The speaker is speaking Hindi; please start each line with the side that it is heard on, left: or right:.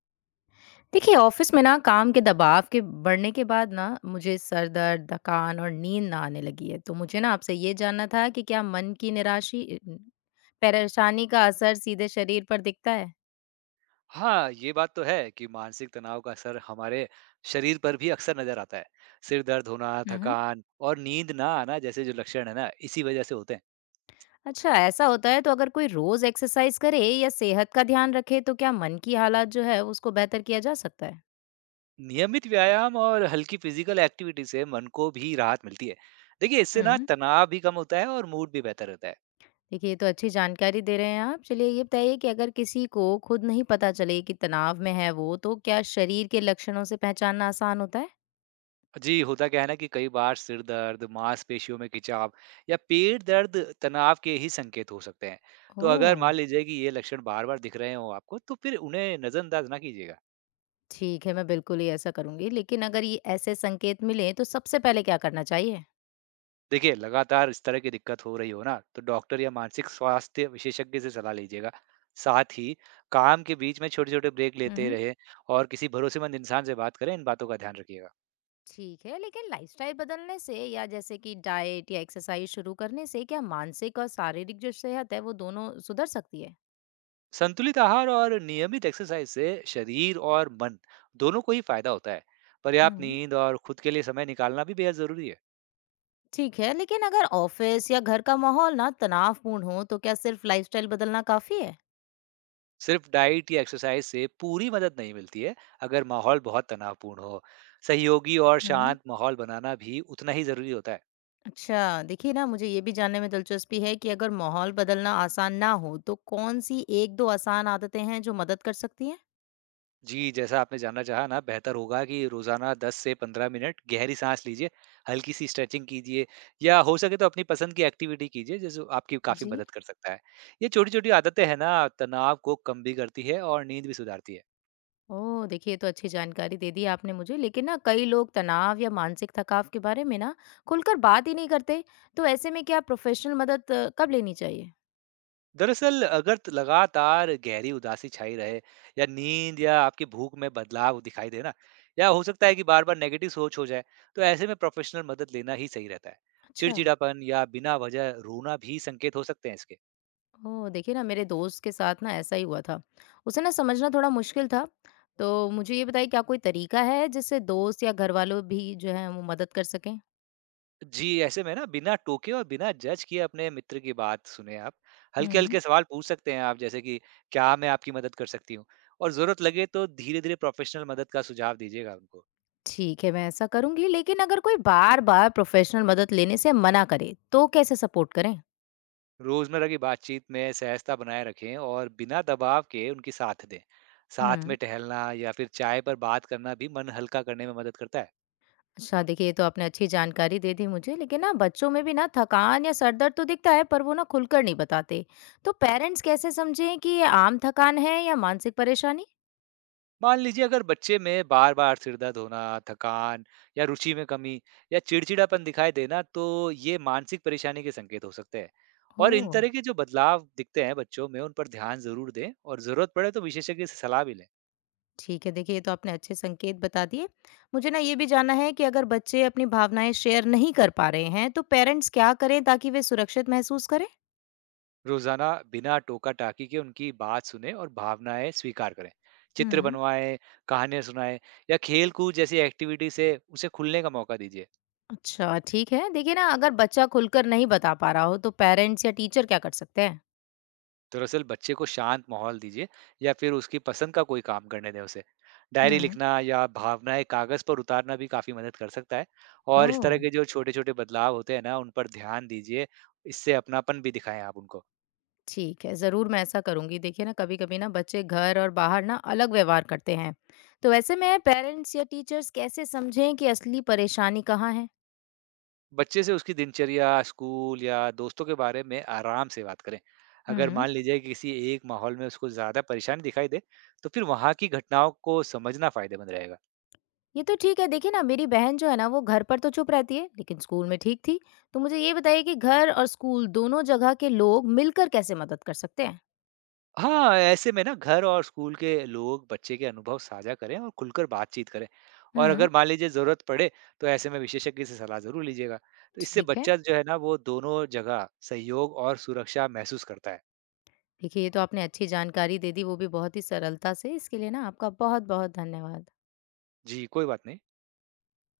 left: देखिए ऑफिस में ना काम के दबाव के बढ़ने के बाद ना मुझे सर दर्द थकान और नींद ना आने लगी है। तो मुझे ना आपसे ये जानना था कि क्या मन की निराशी परेशानी का असर सीधे शरीर पर दिखता है।
right: हाँ, ये बात तो है कि मानसिक तनाव का असर हमारे शरीर पर भी अक्सर नज़र आता है। सिर दर्द होना,
left: हम्म।
right: थकान और नींद ना आना जैसे जो लक्षण है ना, इसी वज़ह से होते हैं।
left: अच्छा ऐसा होता है तो अगर कोई रोज एक्सरसाइज करे या सेहत का ध्यान रखे तो क्या मन की हालात जो है उसको बेहतर किया जा सकता है।
right: नियमित व्यायाम और हल्की फ़िज़िकल एक्टिविटी से मन को भी राहत मिलती है। देखिए, इससे ना
left: हम्म।
right: तनाव भी कम होता है और मूड भी बेहतर रहता है।
left: देखिए ये तो अच्छी जानकारी दे रहे हैं आप। चलिए ये बताइए कि अगर किसी को खुद नहीं पता चले कि तनाव में है वो तो क्या शरीर के लक्षणों से पहचानना आसान होता है।
right: जी, होता क्या है ना कि कई बार सिर दर्द, मांसपेशियों में खिंचाव या पेट दर्द तनाव के ही संकेत हो सकते हैं। तो अगर
left: ओ।
right: मान लीजिए कि ये लक्षण बार-बार दिख रहे हों आपको, तो फिर उन्हें नज़रअंदाज़ ना कीजिएगा।
left: ठीक है, मैं बिल्कुल ही ऐसा करूँगी। लेकिन अगर ये ऐसे संकेत मिलें तो सबसे पहले क्या करना चाहिए?
right: देखिए, लगातार इस तरह की दिक्कत हो रही हो ना, तो डॉक्टर या मानसिक स्वास्थ्य विशेषज्ञ से सलाह लीजिएगा। साथ ही काम के बीच में छोटे-छोटे ब्रेक
left: हुँ,
right: लेते
left: हुँ।
right: रहें और किसी भरोसेमंद इंसान से बात करें, इन बातों का ध्यान रखिएगा।
left: ठीक है, लेकिन लाइफ़स्टाइल बदलने से या जैसे कि डाइट या एक्सरसाइज़ शुरू करने से क्या मानसिक और शारीरिक जो सेहत है वो दोनों सुधर सकती है?
right: संतुलित आहार और नियमित एक्सरसाइज से शरीर और मन दोनों को ही फायदा होता है। पर्याप्त
left: हुँ।
right: नींद और खुद के लिए समय निकालना भी बेहद ज़रूरी है।
left: ठीक है, लेकिन अगर ऑफ़िस या घर का माहौल ना तनावपूर्ण हो तो क्या सिर्फ़ लाइफ़स्टाइल बदलना काफ़ी है?
right: सिर्फ डाइट या एक्सरसाइज से पूरी मदद नहीं मिलती है, अगर माहौल बहुत तनावपूर्ण हो। सहयोगी और
left: हुँ।
right: शांत माहौल बनाना भी उतना ही ज़रूरी होता है।
left: अच्छा, देखिए ना मुझे ये भी जानने में दिलचस्पी है कि अगर माहौल बदलना आसान ना हो तो कौन-सी 1-2 आसान आदतें हैं जो मदद कर सकती हैं?
right: जी, जैसा आपने जानना चाहा ना, बेहतर होगा कि रोज़ाना 10 से 15 मिनट गहरी साँस लीजिए, हल्की-सी स्ट्रेचिंग कीजिए या हो सके तो अपनी पसंद की एक्टिविटी कीजिए, जो आपकी काफ़ी
left: जी।
right: मदद कर सकता है। ये छोटी-छोटी आदतें हैं ना, तनाव को कम भी करती है और नींद भी सुधारती है।
left: ओह! देखिए ये तो अच्छी जानकारी दे दी आपने मुझे। लेकिन ना कई लोग तनाव या मानसिक थकाव के बारे में ना खुलकर बात ही नहीं करते, तो ऐसे में क्या प्रोफ़ेशनल मदद कब लेनी चाहिए?
right: दरअसल अगर त लगातार गहरी उदासी छाई रहे या नींद या आपकी भूख में बदलाव दिखाई दे ना, या हो सकता है कि बार-बार नेगेटिव सोच हो जाए, तो ऐसे में प्रोफ़ेशनल मदद लेना ही सही रहता है।
left: अच्छा,
right: चिड़चिड़ापन या बिना वजह रोना भी संकेत हो सकते हैं इसके।
left: ओह! देखिए ना मेरे दोस्त के साथ ना ऐसा ही हुआ था। उसे ना समझना थोड़ा मुश्किल था। तो मुझे ये बताइए क्या कोई तरीका है जिससे दोस्त या घरवालों भी जो हैं वो मदद कर सकें?
right: जी, ऐसे में ना बिना टोके और बिना जज किए अपने मित्र की बात सुने आप।
left: हुँ।
right: हल्के-हल्के सवाल पूछ सकते हैं आप जैसे कि क्या मैं आपकी मदद कर सकती हूँ? और ज़रूरत लगे तो धीरे-धीरे प्रोफ़ेशनल मदद का सुझाव दीजिएगा उनको।
left: ठीक है, मैं ऐसा करूँगी। लेकिन अगर कोई बार-बार प्रोफ़ेशनल मदद लेने से मना करे, तो कैसे सपोर्ट करें?
right: रोज़मर्रा की बातचीत में सहजता बनाए रखें और बिना दबाव के उनकी साथ दें। साथ
left: हुँ।
right: में टहलना या फिर चाय पर बात करना भी मन हल्का करने में मदद करता है।
left: अच्छा देखिए ये तो आपने अच्छी जानकारी दे दी मुझे। लेकिन ना बच्चों में भी ना थकान या सर दर्द तो दिखता है पर वो ना खुलकर नहीं बताते, तो पेरेंट्स कैसे समझें कि ये आम थकान है या मानसिक परेशानी?
right: मान लीजिए अगर बच्चे में बार बार सिर दर्द होना, थकान या रुचि में कमी या चिड़चिड़ापन दिखाई देना, तो ये मानसिक परेशानी के संकेत हो सकते हैं।
left: ओ।
right: और इन तरह के जो बदलाव दिखते हैं बच्चों में, उन पर ध्यान जरूर दें और जरूरत पड़े तो विशेषज्ञ से सलाह भी लें।
left: ठीक है देखिए ये तो आपने अच्छे संकेत बता दिए। मुझे ना ये भी जानना है कि अगर बच्चे अपनी भावनाएं शेयर नहीं कर पा रहे हैं तो पेरेंट्स क्या करें ताकि वे सुरक्षित महसूस करें?
right: रोजाना बिना टोका टाकी के उनकी बात सुने और भावनाएं स्वीकार करें। चित्र
left: हम्म।
right: बनवाएं, कहानियां सुनाएं या खेल कूद जैसी एक्टिविटी से उसे खुलने का मौका दीजिए।
left: अच्छा ठीक है देखिए ना अगर बच्चा खुलकर नहीं बता पा रहा हो तो पेरेंट्स या टीचर क्या कर सकते हैं?
right: दरअसल बच्चे को शांत माहौल दीजिए या फिर उसकी पसंद का कोई काम करने दें उसे। डायरी
left: हम्म।
right: लिखना या भावनाएं कागज पर उतारना भी काफी मदद कर सकता है।
left: ओ।
right: और इस तरह के जो छोटे छोटे बदलाव होते हैं ना, उन पर ध्यान दीजिए। इससे अपनापन भी दिखाएं आप उनको।
left: ठीक है, ज़रूर मैं ऐसा करूँगी। देखिए ना, कभी-कभी ना बच्चे घर और बाहर ना अलग व्यवहार करते हैं। तो ऐसे में पेरेंट्स या टीचर्स कैसे समझें कि असली परेशानी कहाँ है?
right: बच्चे से उसकी दिनचर्या, स्कूल या दोस्तों के बारे में आराम से बात करें। अगर
left: हुँ।
right: मान लीजिए कि किसी एक माहौल में उसको ज्यादा परेशानी दिखाई दे, तो फिर वहां की घटनाओं को समझना फायदेमंद रहेगा।
left: ये तो ठीक है, देखिए ना मेरी बहन जो है ना वो घर पर तो चुप रहती है, लेकिन स्कूल में ठीक थी। तो मुझे ये बताइए कि घर और स्कूल दोनों जगह के लोग मिलकर कैसे मदद कर सकते हैं?
right: हाँ, ऐसे में ना घर और स्कूल के लोग बच्चे के अनुभव साझा करें और खुलकर बातचीत करें। और
left: हुँ।
right: अगर मान लीजिए ज़रूरत पड़े, तो ऐसे में विशेषज्ञ से सलाह ज़रूर लीजिएगा। तो इससे
left: ठीक है।
right: बच्चा जो है ना, वो दोनों जगह सहयोग और सुरक्षा महसूस करता है।
left: देखिए, ये तो आपने अच्छी जानकारी दे दी, वो भी बहुत ही सरलता से। इसके लिए ना आपका बहुत-बहुत धन्यवाद।
right: जी कोई बात नहीं।